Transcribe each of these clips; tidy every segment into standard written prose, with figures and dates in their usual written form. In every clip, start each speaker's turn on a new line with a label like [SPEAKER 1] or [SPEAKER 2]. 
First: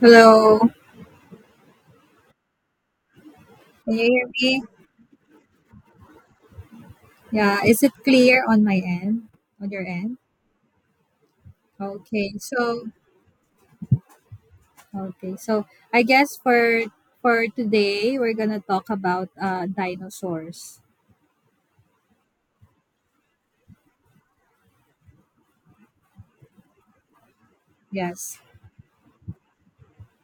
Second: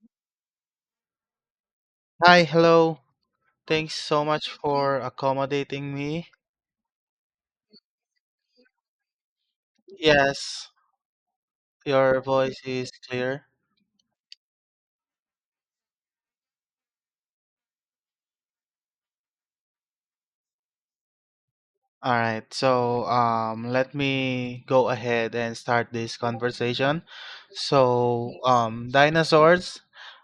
[SPEAKER 1] Hello,
[SPEAKER 2] Hi, hello. Thanks
[SPEAKER 1] can
[SPEAKER 2] so
[SPEAKER 1] you
[SPEAKER 2] much
[SPEAKER 1] hear me?
[SPEAKER 2] for accommodating me.
[SPEAKER 1] Yeah, is it clear on my end? On your end?
[SPEAKER 2] Yes, your
[SPEAKER 1] Okay,
[SPEAKER 2] voice
[SPEAKER 1] so
[SPEAKER 2] is clear.
[SPEAKER 1] okay, so I guess for today we're gonna talk about dinosaurs.
[SPEAKER 2] All right, so let me go ahead and start this conversation.
[SPEAKER 1] Yes,
[SPEAKER 2] Dinosaurs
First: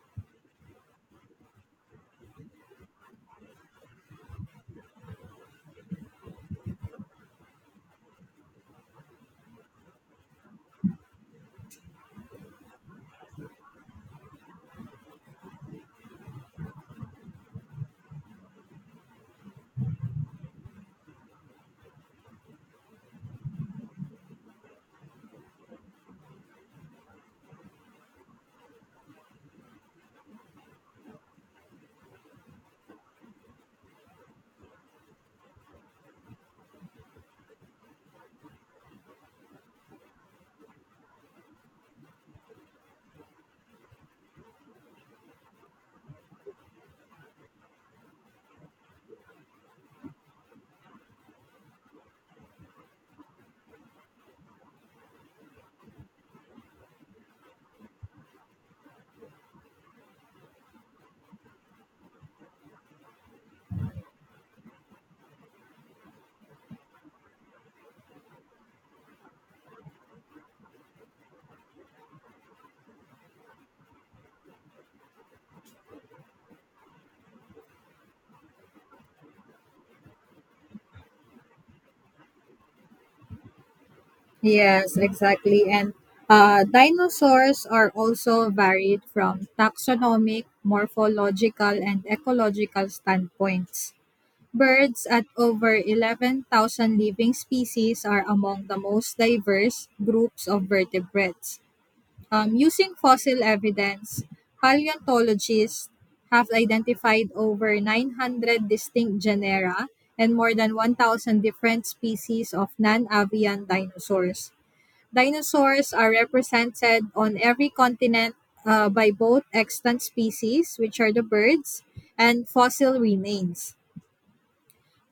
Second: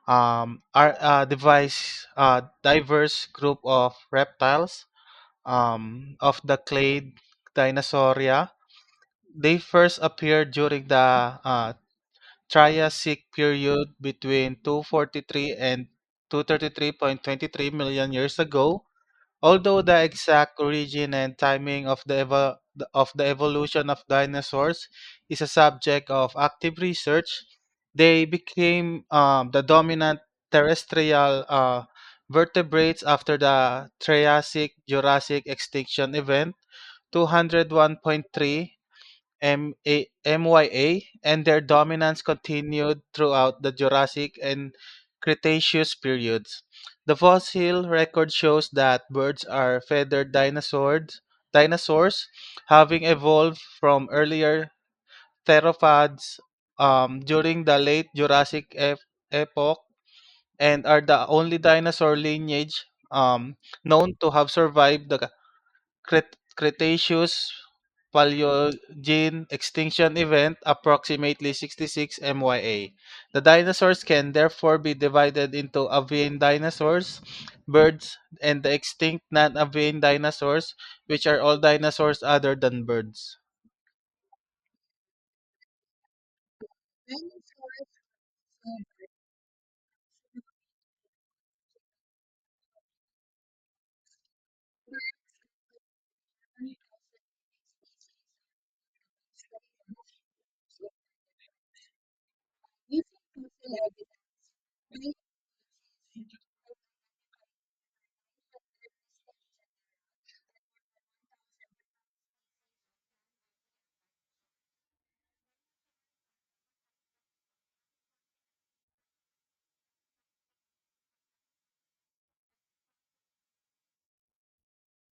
[SPEAKER 2] are a diverse group of reptiles of the clade Dinosauria. They first appeared during the Triassic period between 243 and 233.23 million years ago, although the exact origin and timing of the of the evolution of dinosaurs is a subject of active research. They became the dominant terrestrial vertebrates after the Triassic-Jurassic extinction event 201.3 M a m y a, and their dominance continued throughout the Jurassic and Cretaceous periods. The fossil record shows that birds are feathered dinosaurs, having evolved from earlier theropods during the late Jurassic epoch, and are the only dinosaur lineage known to have survived the Cretaceous Paleogene extinction event approximately 66 MYA. The dinosaurs can therefore be divided into avian dinosaurs, birds, and the extinct non-avian dinosaurs, which are all dinosaurs other than birds.
[SPEAKER 1] yes, exactly. And dinosaurs are also varied from taxonomic, morphological, and ecological standpoints. Birds at over 11,000 living species are among the most diverse groups of vertebrates. Using fossil evidence, paleontologists have identified over 900 distinct genera and more than 1,000 different species of non avian dinosaurs. Dinosaurs are represented on every continent by both extant species, which are the birds, and fossil remains.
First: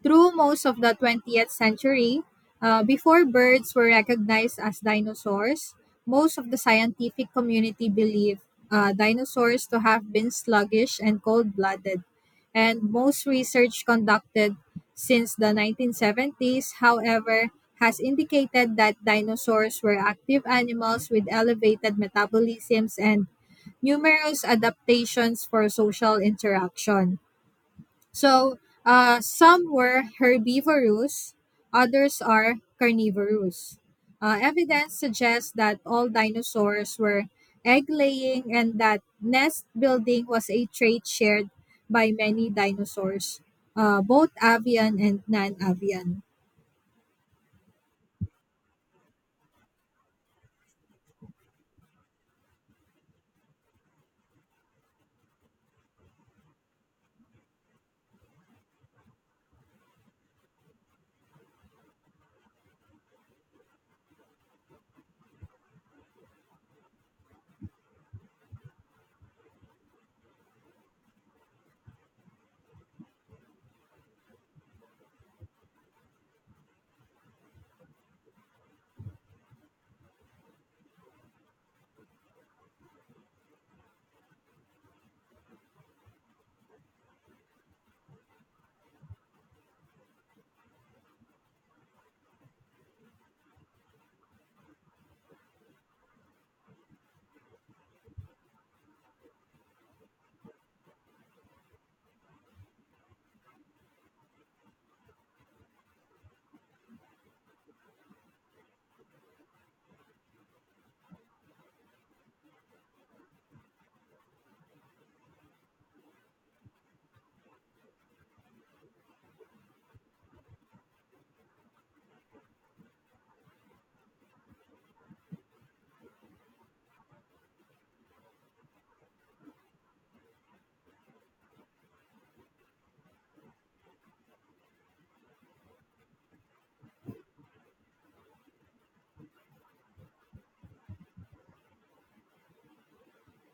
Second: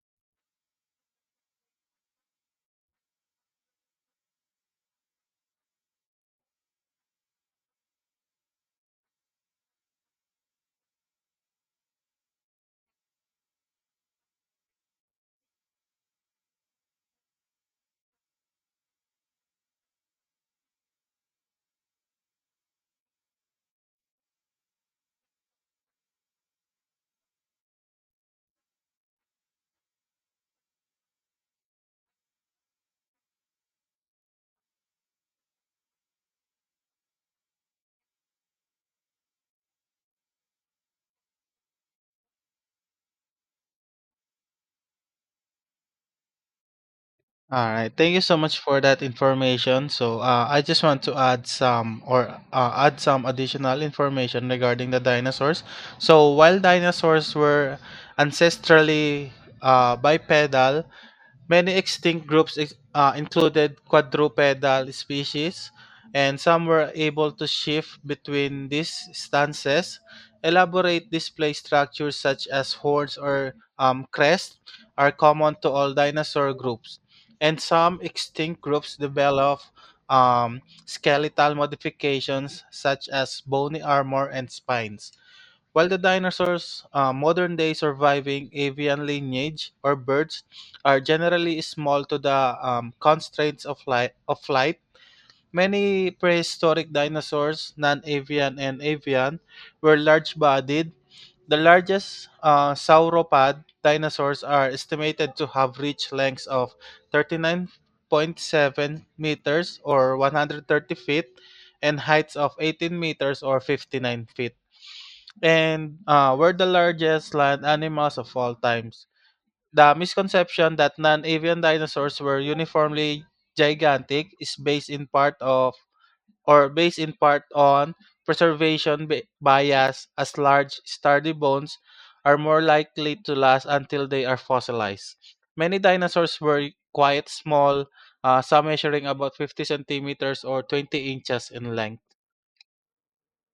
[SPEAKER 1] Through most of the 20th century, before birds were recognized as dinosaurs, most of the scientific community believed dinosaurs to have been sluggish and cold blooded. And most research conducted since the 1970s, however, has indicated that dinosaurs were active animals with elevated metabolisms and numerous adaptations for social interaction. So some were herbivorous, others are carnivorous. Evidence suggests that all dinosaurs were egg laying and that nest building was a trait shared by many dinosaurs, both avian and non avian.
[SPEAKER 2] All right, thank you so much for that information. So, I just want to add some additional information regarding the dinosaurs. So, while dinosaurs were ancestrally bipedal, many extinct groups included quadrupedal species, and some were able to shift between these stances. Elaborate display structures such as horns or crests are common to all dinosaur groups, and some extinct groups develop um, skeletal modifications such as bony armor and spines. While the dinosaurs, modern day surviving avian lineage or birds, are generally small to the constraints of flight, many prehistoric dinosaurs, non avian and avian, were large bodied. The largest sauropod dinosaurs are estimated to have reached lengths of 39.7 meters or 130 feet, and heights of 18 meters or 59 feet, and were the largest land animals of all times. The misconception that non-avian dinosaurs were uniformly gigantic is based in part on preservation bias, as large sturdy bones are more likely to last until they are fossilized. Many dinosaurs were quite small, some measuring about 50 centimeters or 20 inches in length.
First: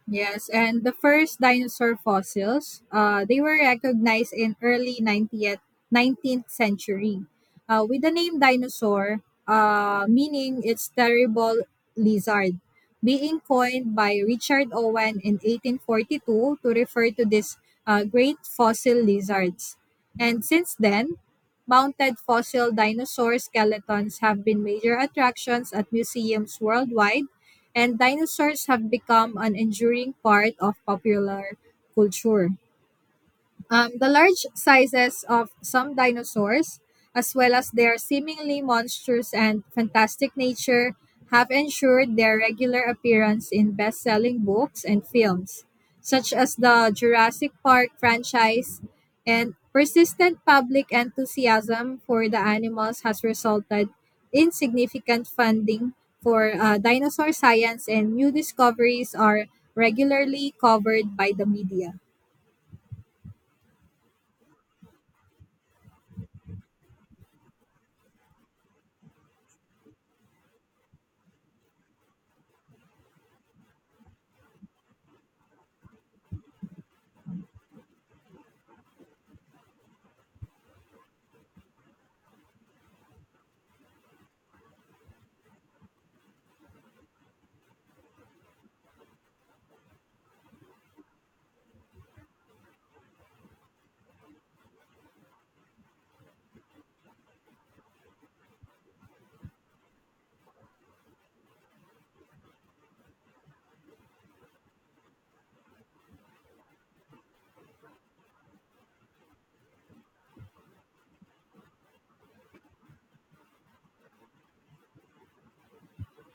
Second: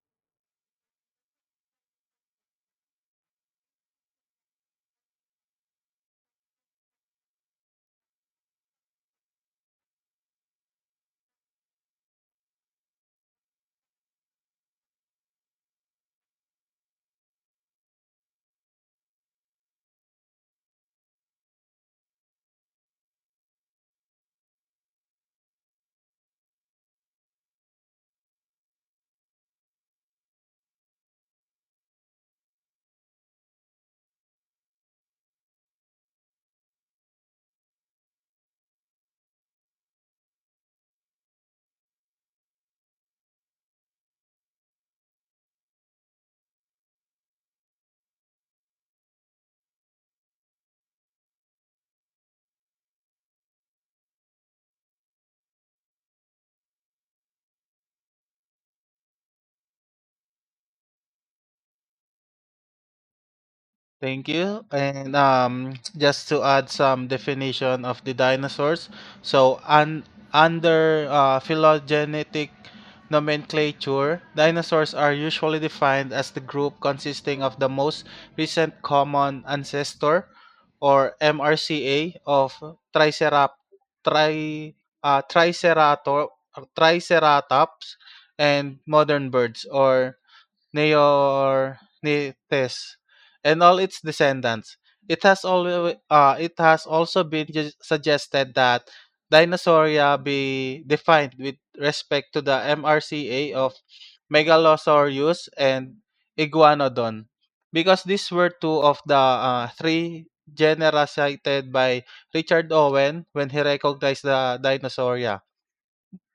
[SPEAKER 1] Yes, and the first dinosaur fossils, they were recognized in early 90th, 19th century with the name dinosaur, meaning its terrible lizard, being coined by Richard Owen in 1842 to refer to these great fossil lizards. And since then, mounted fossil dinosaur skeletons have been major attractions at museums worldwide and dinosaurs have become an enduring part of popular culture. The large sizes of some dinosaurs, as well as their seemingly monstrous and fantastic nature, have ensured their regular appearance in best selling books and films, such as the Jurassic Park franchise, and persistent public enthusiasm for the animals has resulted in significant funding for dinosaur science, and new discoveries are regularly covered by the media.
[SPEAKER 2] Thank you. And just to add some definition of the dinosaurs. So un- Under phylogenetic nomenclature, dinosaurs are usually defined as the group consisting of the most recent common ancestor, or MRCA, of Tricerap- tri- uh, Tricerator- Triceratops and modern birds, or Neornithes, and all its descendants. It has also been suggested that Dinosauria be defined with respect to the MRCA of Megalosaurus and Iguanodon, because these were two of the three genera cited by Richard Owen when he recognized the Dinosauria.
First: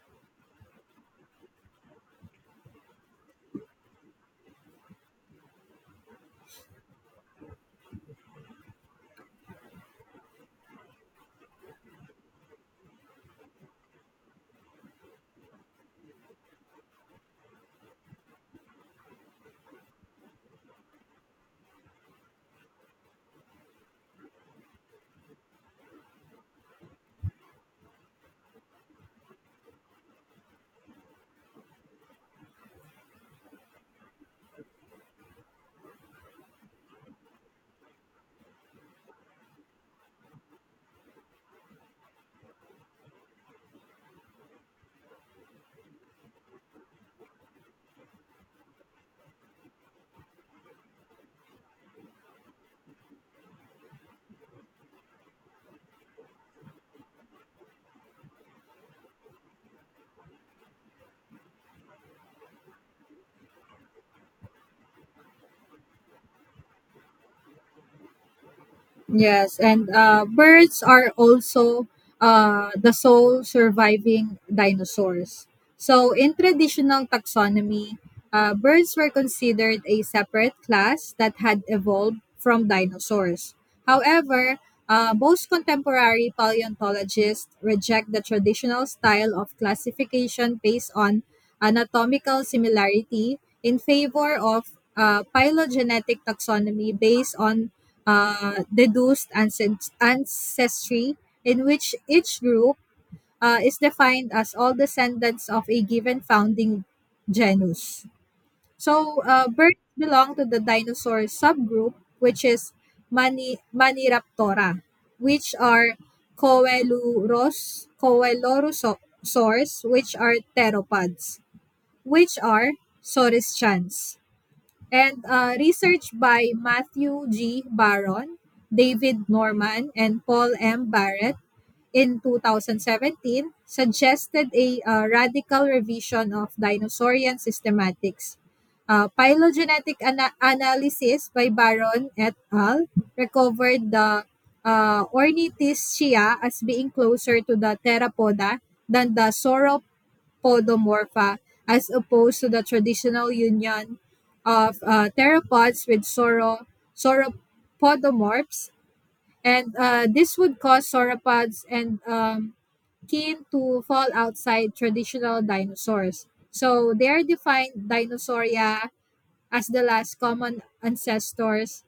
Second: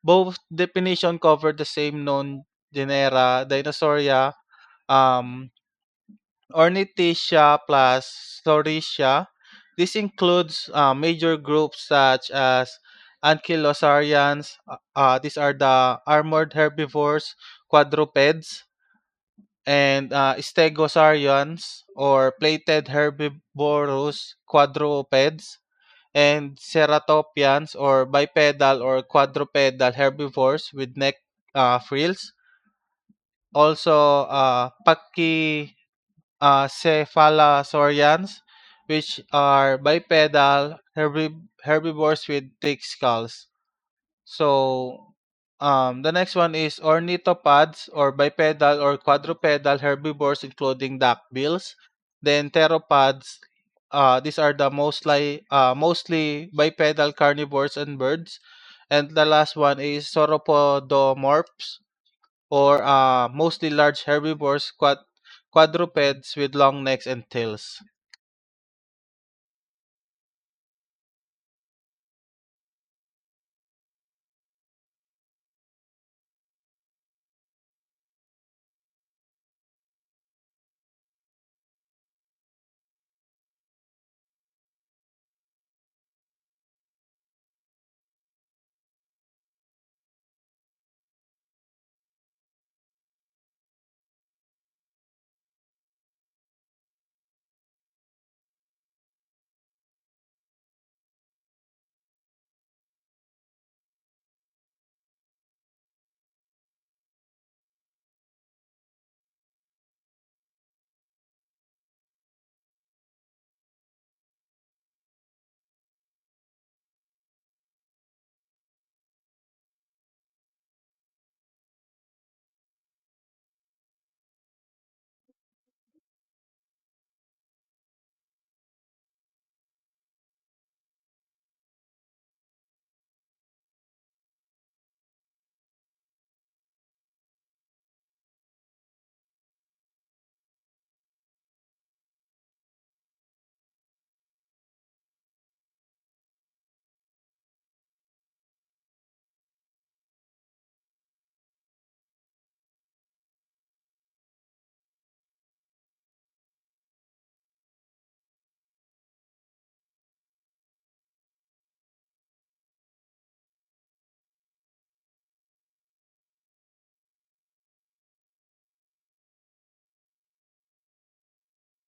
[SPEAKER 2] Both definitions cover the same known genera, Dinosauria, um, Ornithischia plus Saurischia. This includes major groups such as ankylosaurians. These are the armored herbivores, quadrupeds, and stegosaurians or plated herbivorous quadrupeds, and ceratopians or bipedal or quadrupedal herbivores with neck frills. Also, Pachy cephalosaurians, which are bipedal herbivores with thick skulls. So, the next one is ornithopods or bipedal or quadrupedal herbivores, including duckbills. Then pteropods. These are the mostly bipedal carnivores and birds. And the last one is sauropodomorphs or mostly large herbivores, quadrupeds with long necks and tails.
[SPEAKER 1] Yes, and birds are also the sole surviving dinosaurs. So, in traditional taxonomy, birds were considered a separate class that had evolved from dinosaurs. However, most contemporary paleontologists reject the traditional style of classification based on anatomical similarity in favor of phylogenetic taxonomy based on deduced ancestry, in which each group is defined as all descendants of a given founding genus. So, birds belong to the dinosaur subgroup, which is Maniraptora, which are Coeluros, Coelurosaurs, which are pteropods, which are Saurischans and research by Matthew G. Baron, David Norman, and Paul M. Barrett in 2017 suggested a radical revision of dinosaurian systematics. Phylogenetic analysis by Baron et al. Recovered the Ornithischia as being closer to the Theropoda than the sauropod podomorpha as opposed to the traditional union of pteropods with sauropodomorphs. And this would cause sauropods and kin to fall outside traditional dinosaurs. So they are defined dinosauria as the last common ancestors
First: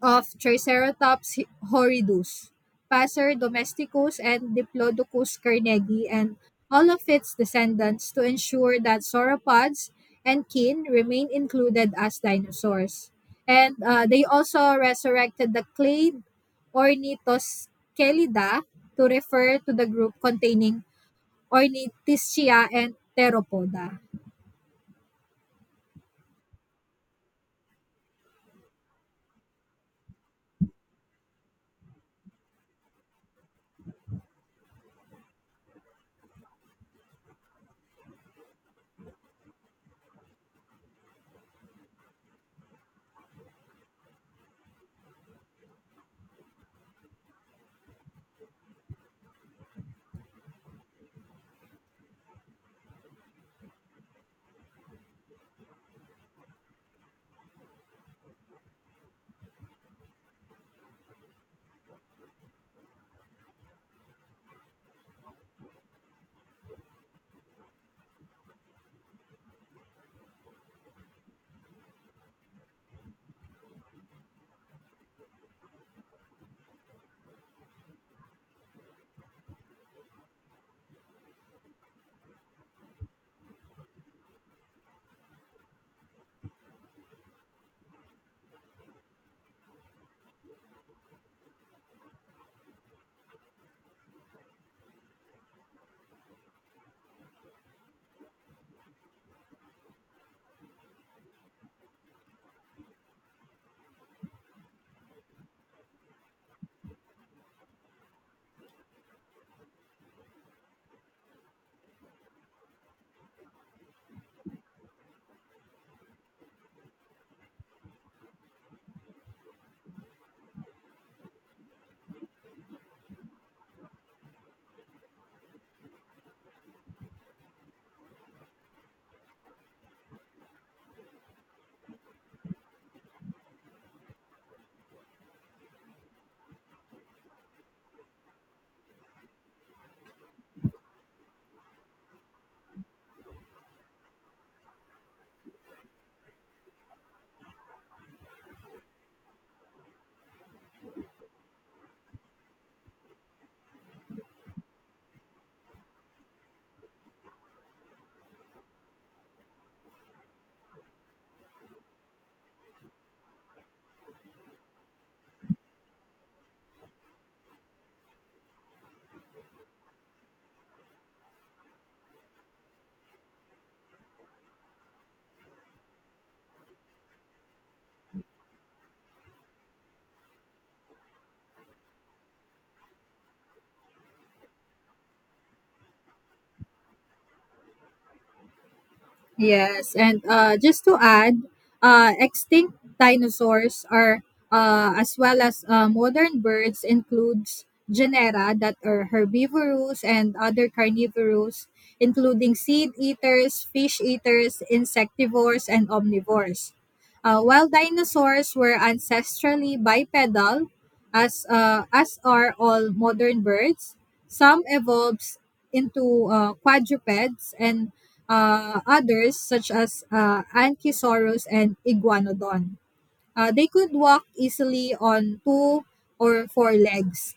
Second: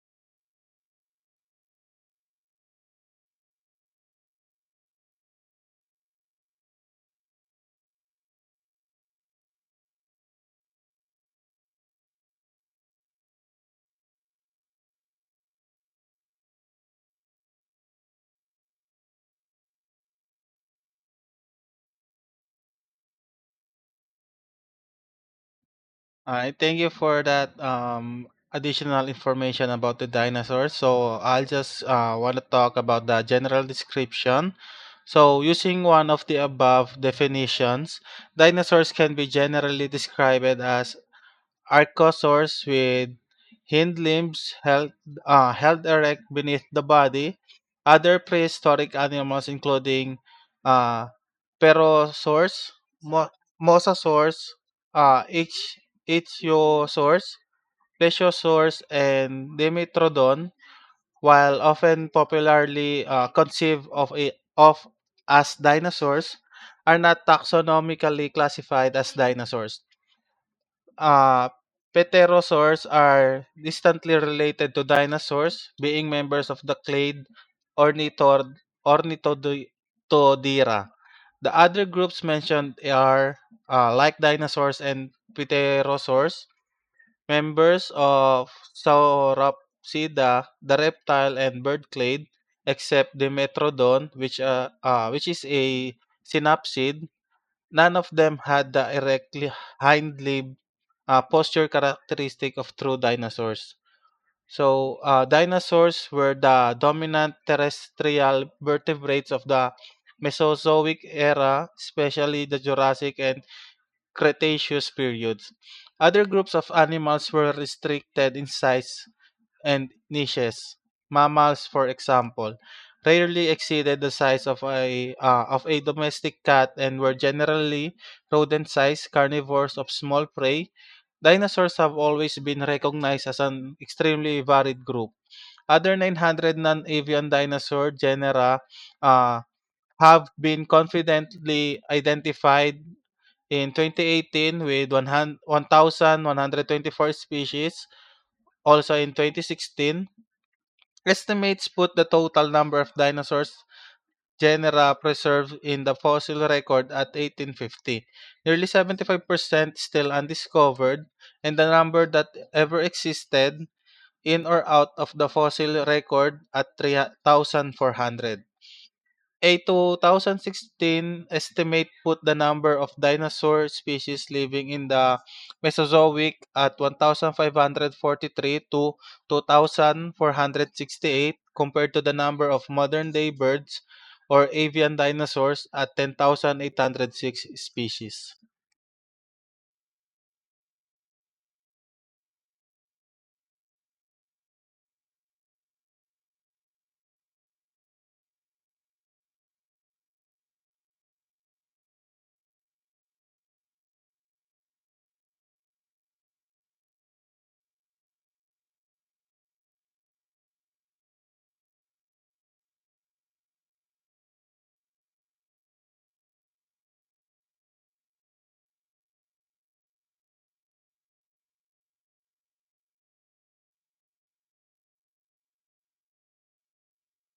[SPEAKER 1] of Triceratops horridus, Passer domesticus, and Diplodocus carnegi, and all of its descendants to ensure that sauropods and kin remain included as dinosaurs. And they also resurrected the clade Ornitoscelida to refer to the group containing Ornithischia and Pteropoda.
[SPEAKER 2] I thank you for that additional information about the dinosaurs. So I'll just want to talk about the general description. So using one of the above definitions, dinosaurs can be generally described as archosaurs with hind limbs held erect beneath the body. Other prehistoric animals including uh, Pero source, mo MOSA source, H HYO source, Plesio source, and Dimetrodon, while often popularly conceived of as dinosaurs, are not taxonomically classified as dinosaurs. Uh, pterosaurs are distantly related to dinosaurs, being members of the clade Ornithor- Ornithodira. The other groups mentioned are, like dinosaurs and pterosaurs, members of Sauropsida, the reptile and bird clade, except Dimetrodon, which is a synapsid. None of them had the erect hind limb posture characteristic of true dinosaurs. So, dinosaurs were the dominant terrestrial vertebrates of the Mesozoic era, especially the Jurassic and Cretaceous periods. Other groups of animals were restricted in size and niches. Mammals, for example, rarely exceeded the size of a domestic cat, and were generally rodent-sized carnivores of small prey. Dinosaurs have always been recognized as an extremely varied group. Other 900 non-avian dinosaur genera uh, have been confidently identified in 2018 with 1,124 species. Also in 2016, estimates put the total number of dinosaurs genera preserved in the fossil record at 1850. Nearly 75% still undiscovered, and the number that ever existed in or out of the fossil record at 3,400. A 2016 estimate put the number of dinosaur species living in the Mesozoic at 1,543 to 2,468, compared to the number of modern day birds or avian dinosaurs at 10,806 species.
[SPEAKER 1] Yes, and just to add, extinct dinosaurs are as well as modern birds includes genera that are herbivorous and other carnivorous, including seed eaters, fish eaters, insectivores, and omnivores. While dinosaurs were ancestrally bipedal, as are all modern birds, some evolves into quadrupeds and others, such as Ankysaurus and Iguanodon. They could walk easily on two or four legs.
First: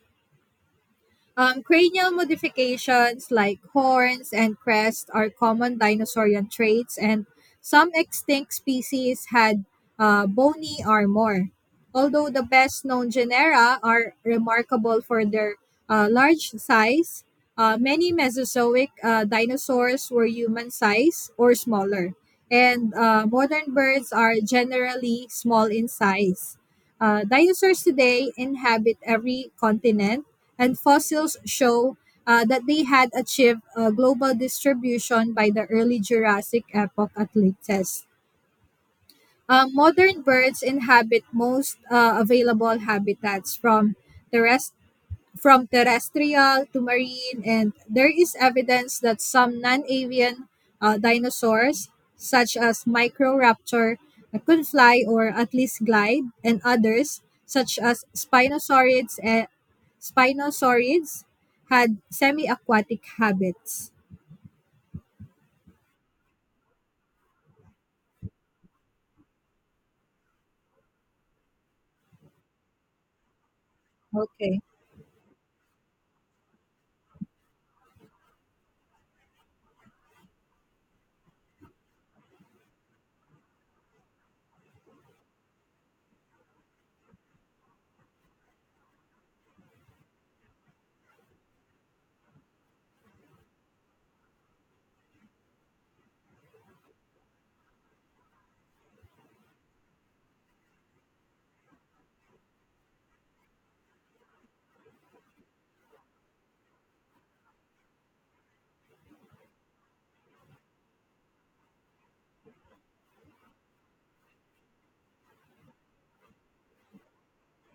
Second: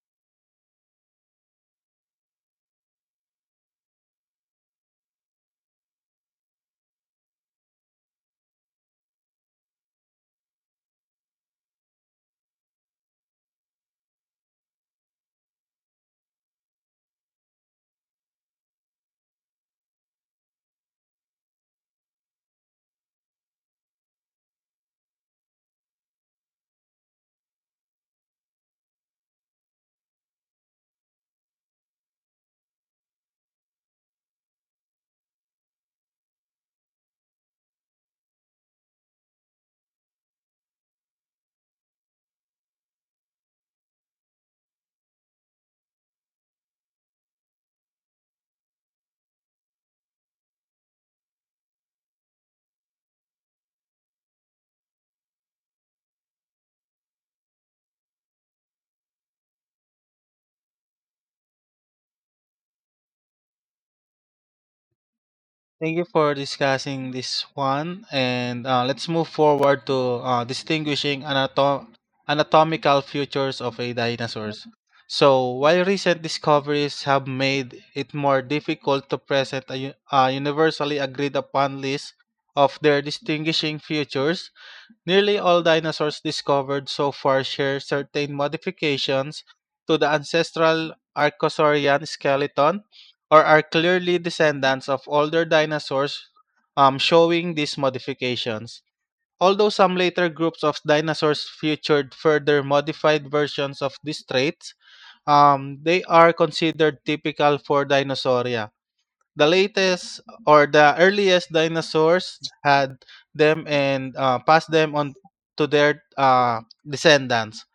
[SPEAKER 1] Cranial modifications like horns and crest are common dinosaurian traits, and some extinct species had bony armor. Although the best known genera are remarkable for their large size, many Mesozoic dinosaurs were human size or smaller, and modern birds are generally small in size. Dinosaurs today inhabit every continent and fossils show that they had achieved global distribution by the early Jurassic epoch at latest. Modern birds inhabit most available habitats from terrestrial terrestrial to marine, and there is evidence that some non avian dinosaurs, such as Microraptor, could fly or at least glide, and others, such as Spinosaurids, and Spinosaurids had semi aquatic habits.
[SPEAKER 2] Thank you for discussing this one. And let's move forward to distinguishing anatomical features of a
[SPEAKER 1] Okay.
[SPEAKER 2] dinosaurs. So, while recent discoveries have made it more difficult to present a universally agreed upon list of their distinguishing features, nearly all dinosaurs discovered so far share certain modifications to the ancestral archosaurian skeleton, or are clearly descendants of older dinosaurs showing these modifications. Although some later groups of dinosaurs featured further modified versions of these traits, they are considered typical for dinosauria. The latest or the earliest dinosaurs had them, and passed them on to their descendants.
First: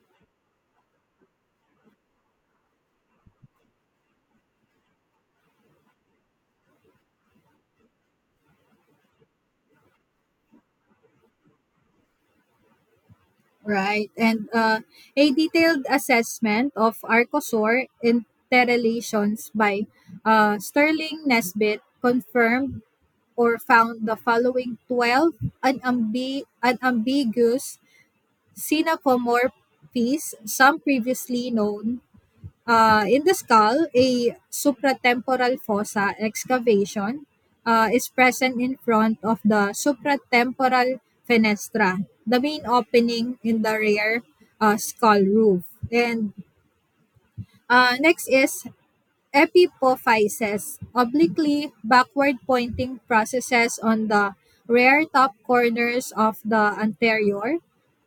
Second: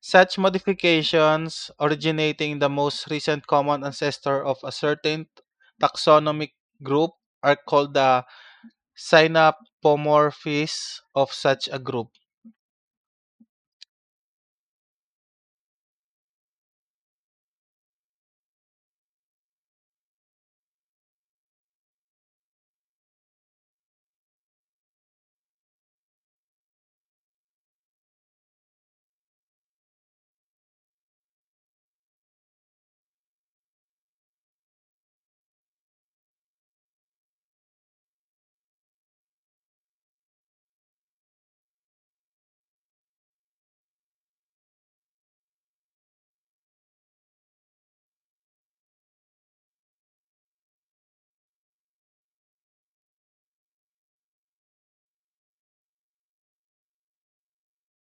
[SPEAKER 2] Such modifications, originating in the most recent common ancestor of a certain taxonomic group, are called the synapomorphies of such a group.
[SPEAKER 1] Right. And a detailed assessment of archosaur interrelations by Sterling Nesbitt confirmed or found the following 12 unambiguous synapomorphies, some previously known. In the skull, a supratemporal fossa excavation is present in front of the supratemporal fenestra, the main opening in the rear skull roof. And next is Epipophyses, obliquely backward-pointing processes on the rear top corners of the anterior,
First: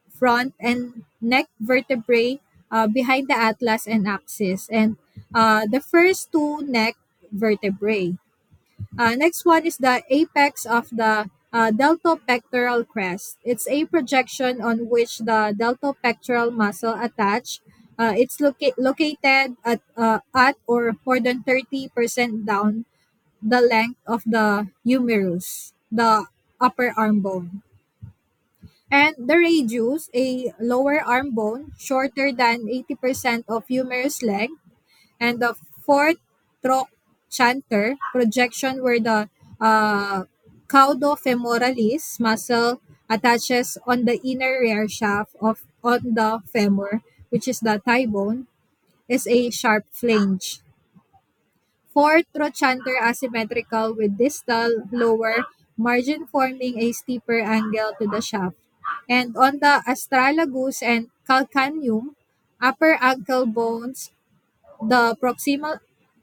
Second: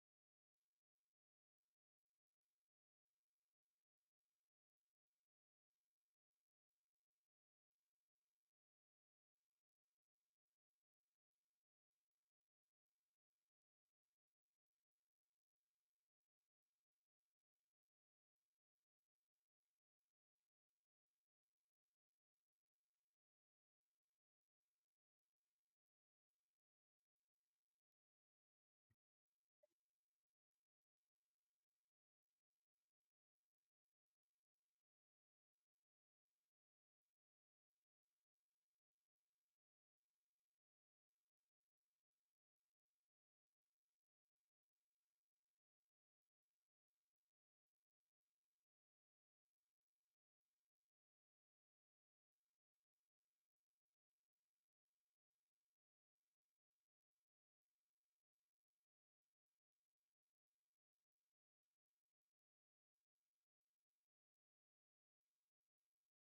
[SPEAKER 1] front, and neck vertebrae behind the atlas and axis, and the first two neck vertebrae. Next one is the apex of the deltopectoral crest. It's a projection on which the deltopectoral muscle attach. It's located at or more than 30% down the length of the humerus, the upper arm bone. And the radius, a lower arm bone, shorter than 80% of humerus length, and the fourth troch chanter projection where the uh, caudofemoralis muscle attaches on the inner rear shaft of on the femur, which is the thigh bone, is a sharp flange. Fourth trochanter asymmetrical with distal lower margin forming a steeper angle to the shaft. And on the astragalus and calcaneum, upper ankle bones the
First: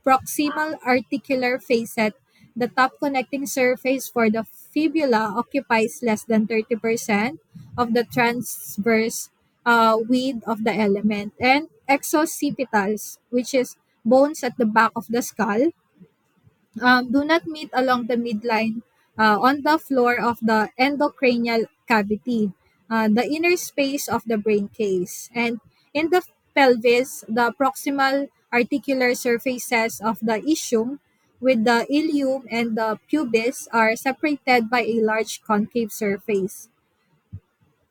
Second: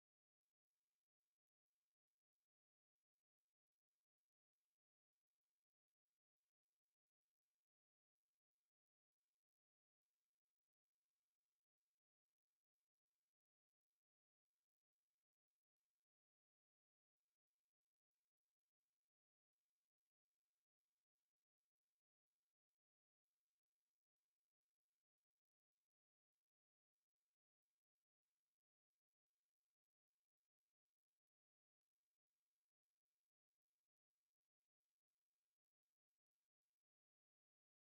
[SPEAKER 1] proximal articular facet, the top connecting surface for the fibula occupies less than 30% of the transverse width of the element. And exoccipitals, which is bones at the back of the skull, do not meet along the midline on the floor of the endocranial cavity, the inner space of the brain case. And in the pelvis, the proximal articular surfaces of the ischium with the ilium and the pubis are separated by a large concave surface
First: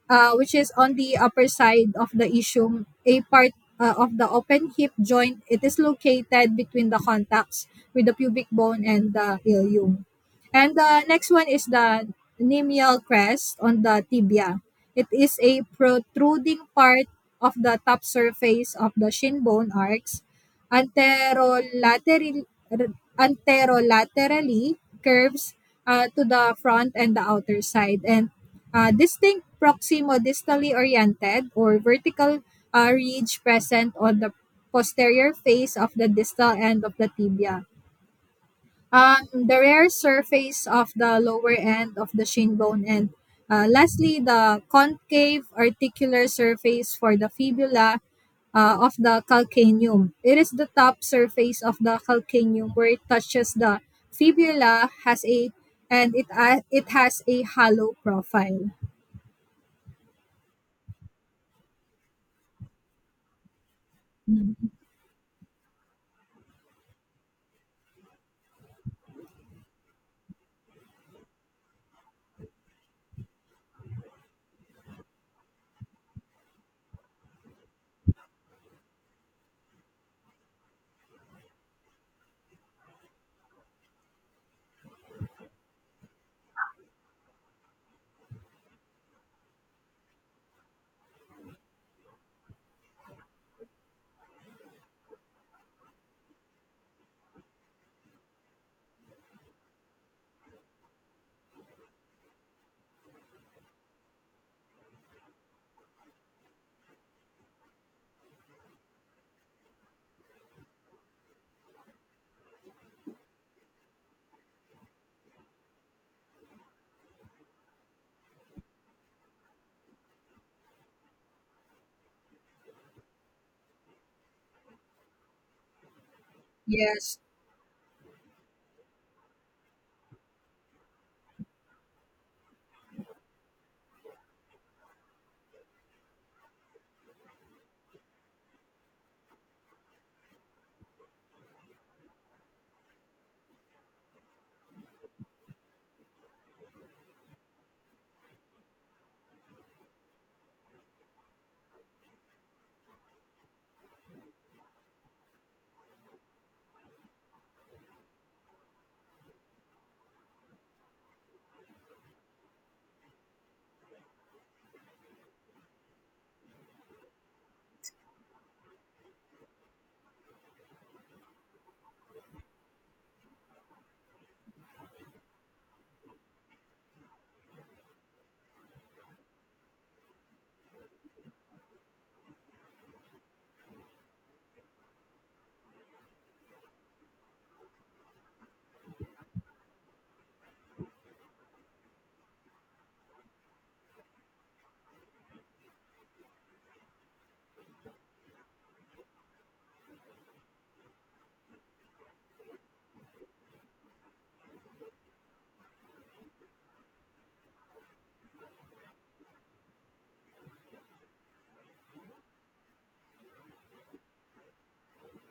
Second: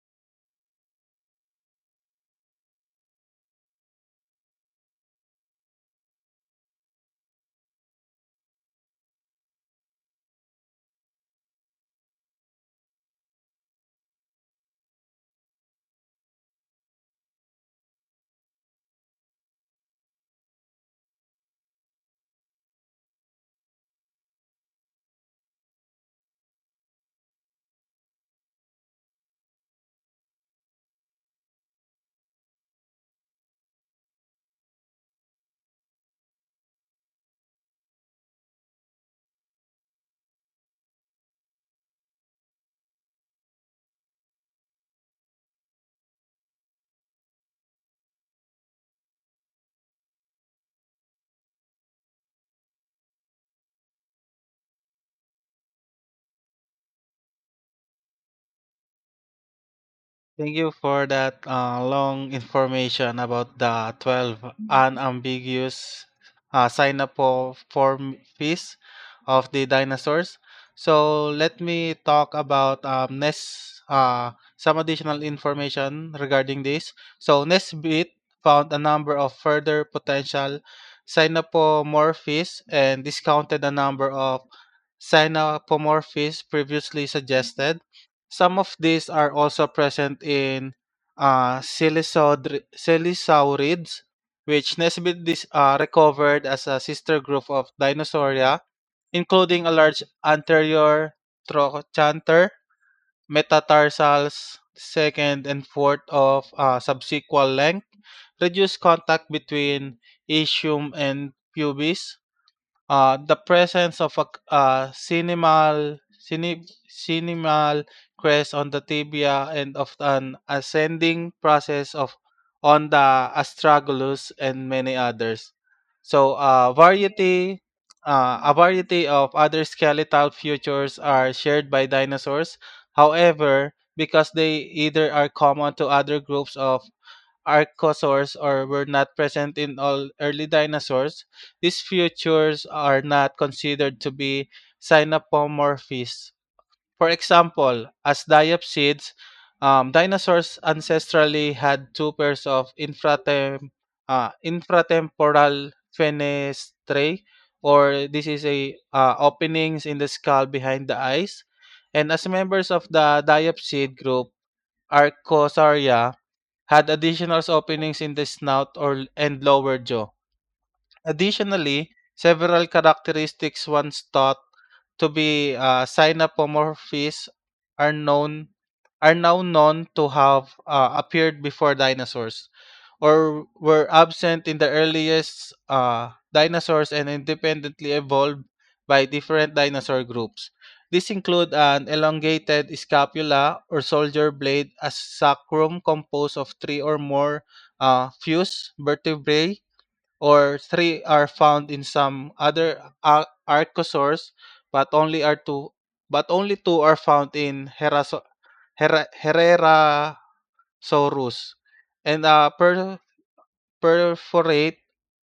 [SPEAKER 1] which is on the upper side of the ischium, a part of the open hip joint. It is located between the contacts with the pubic bone and the ilium. And the next one is the nemial crest on the tibia. It is a protruding part of the top surface of the shin bone arcs anterolateral anterolaterally curves to the front and the outer side and distinct proximodistally oriented or vertical ridge present on the posterior face of the distal end of the tibia the rare surface of the lower end of the shin bone, and lastly, the concave articular surface for the fibula of the calcaneum. It is the top surface of the calcaneum where it touches the fibula has a and it it has a hollow profile.
[SPEAKER 2] Thank you for that long information about the 12
[SPEAKER 1] Mm.
[SPEAKER 2] unambiguous sign up for form fees of the dinosaurs. So let me talk about some additional information regarding this. So Nesbit found a number of further potential synapomorphies, and discounted a number of synapomorphies previously suggested. Some of these are also present in psilosaurids, which Nesbitt recovered as a sister group of Dinosauria, including a large anterior trochanter, metatarsals, second and fourth of subsequal length, reduced contact between ischium and pubis, the presence of a cinemal crest on the tibia and of an ascending process of on the astragalus and many others. So
[SPEAKER 1] Yes.
[SPEAKER 2] variety A variety of other skeletal features are shared by dinosaurs. However, because they either are common to other groups of archosaurs, or were not present in all early dinosaurs, these features are not considered to be synapomorphies. For example, as diapsids, dinosaurs ancestrally had two pairs of infratemporal fenestrae, or this is a openings in the skull behind the eyes. And as members of the diapsid group, Archosauria had additional openings in the snout or and lower jaw. Additionally, several characteristics once thought to be synapomorphies are known are now known to have appeared before dinosaurs, or were absent in the earliest dinosaurs and independently evolved by different dinosaur groups. These include an elongated scapula or soldier blade, a sacrum composed of three or more fused vertebrae, or three are found in some other archosaurs, but only two are found in Herrerasaurus, and a perforate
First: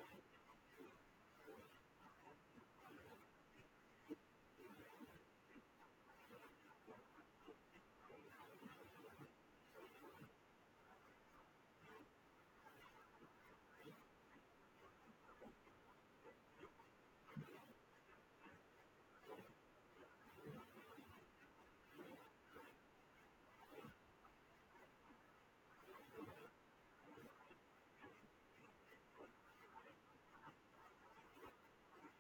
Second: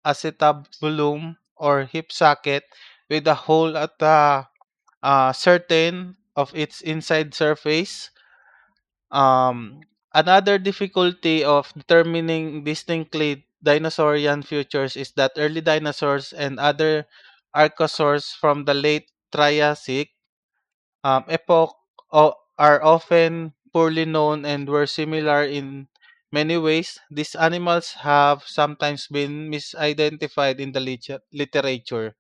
[SPEAKER 2] acetabulum or hip socket with a hole at a certain of its inside surface. Um, Another difficulty of determining distinctly dinosaurian futures is that early dinosaurs and other archosaurs from the late Triassic epoch are often poorly known and were similar in many ways. These animals have sometimes been misidentified in the literature.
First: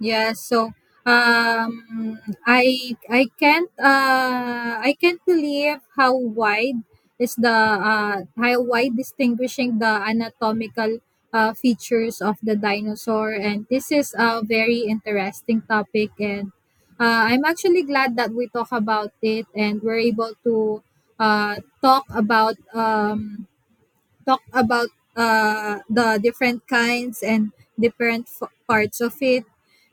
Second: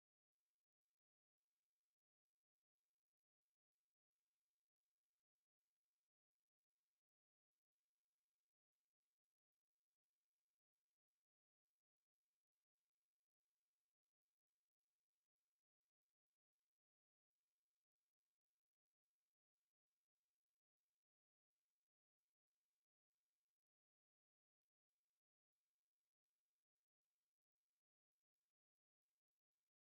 [SPEAKER 1] Yeah, so um I can't I can't believe how wide is the how wide distinguishing the anatomical features of the dinosaur and this is a very interesting topic and I'm actually glad that we talk about it and we're able to talk about talk about the different kinds and different parts of it.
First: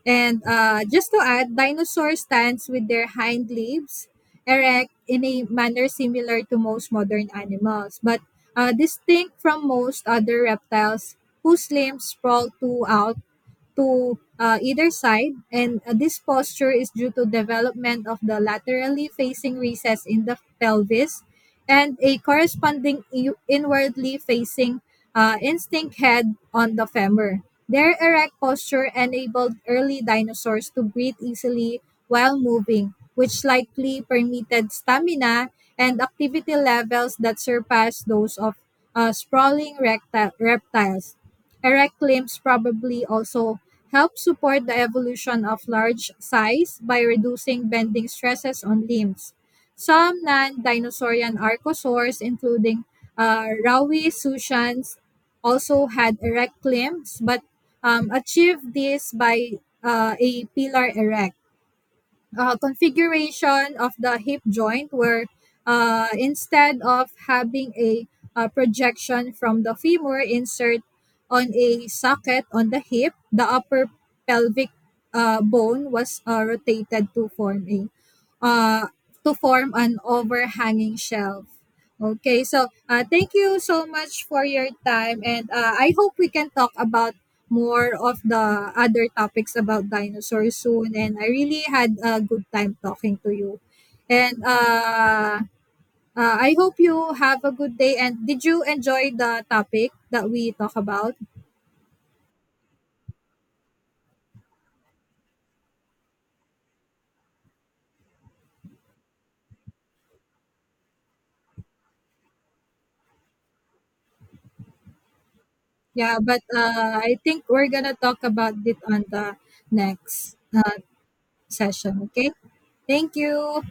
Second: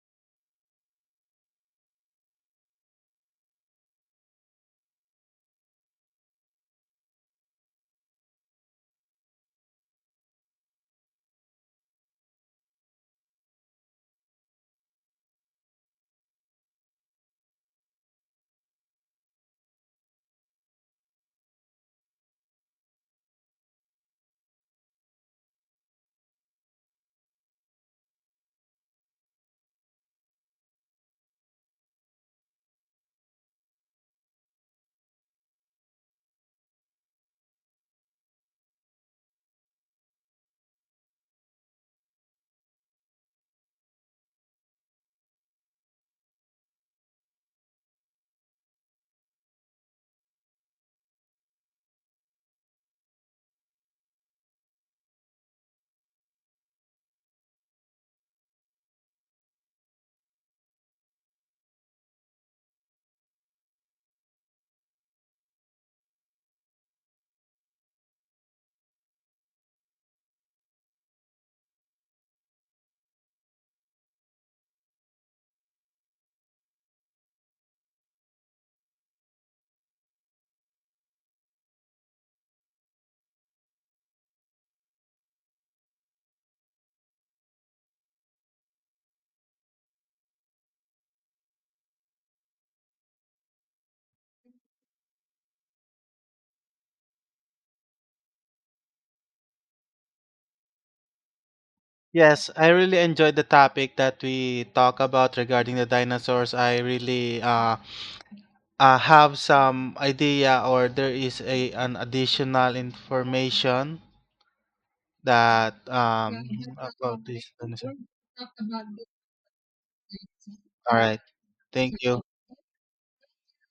[SPEAKER 1] And just to add, dinosaur stands with their hind leaves erect in a manner similar to most modern animals, but distinct from most other reptiles whose limbs sprawl too out to either side and this posture is due to development of the laterally facing recess in the pelvis and a corresponding inwardly facing instinct head on the femur their erect posture enabled early dinosaurs to breathe easily while moving which likely permitted stamina and activity levels that surpass those of sprawling reptiles erect limbs probably also help support the evolution of large size by reducing bending stresses on limbs. Some non-dinosaurian archosaurs, including Rawi Sushans, also had erect limbs, but achieved this by a pillar erect configuration of the hip joint where instead of having a, projection from the femur insert on a socket on the hip, the upper pelvic bone was rotated to form a uh, to form an overhanging shelf. Okay, so thank you so much for your time, and I hope we can talk about more of the other topics about dinosaurs soon and I really had a good time talking to you. And I hope you have a good day and did you enjoy the topic that we talk about?
[SPEAKER 2] Yes, I really enjoyed the topic that we talk about regarding the dinosaurs. I really have some idea, or there is a an additional information that
[SPEAKER 1] Yeah, but I
[SPEAKER 2] about
[SPEAKER 1] think
[SPEAKER 2] this
[SPEAKER 1] we're going to
[SPEAKER 2] organization.
[SPEAKER 1] talk about it on the next
[SPEAKER 2] All right.
[SPEAKER 1] session,
[SPEAKER 2] Thank you.
[SPEAKER 1] okay? Thank you.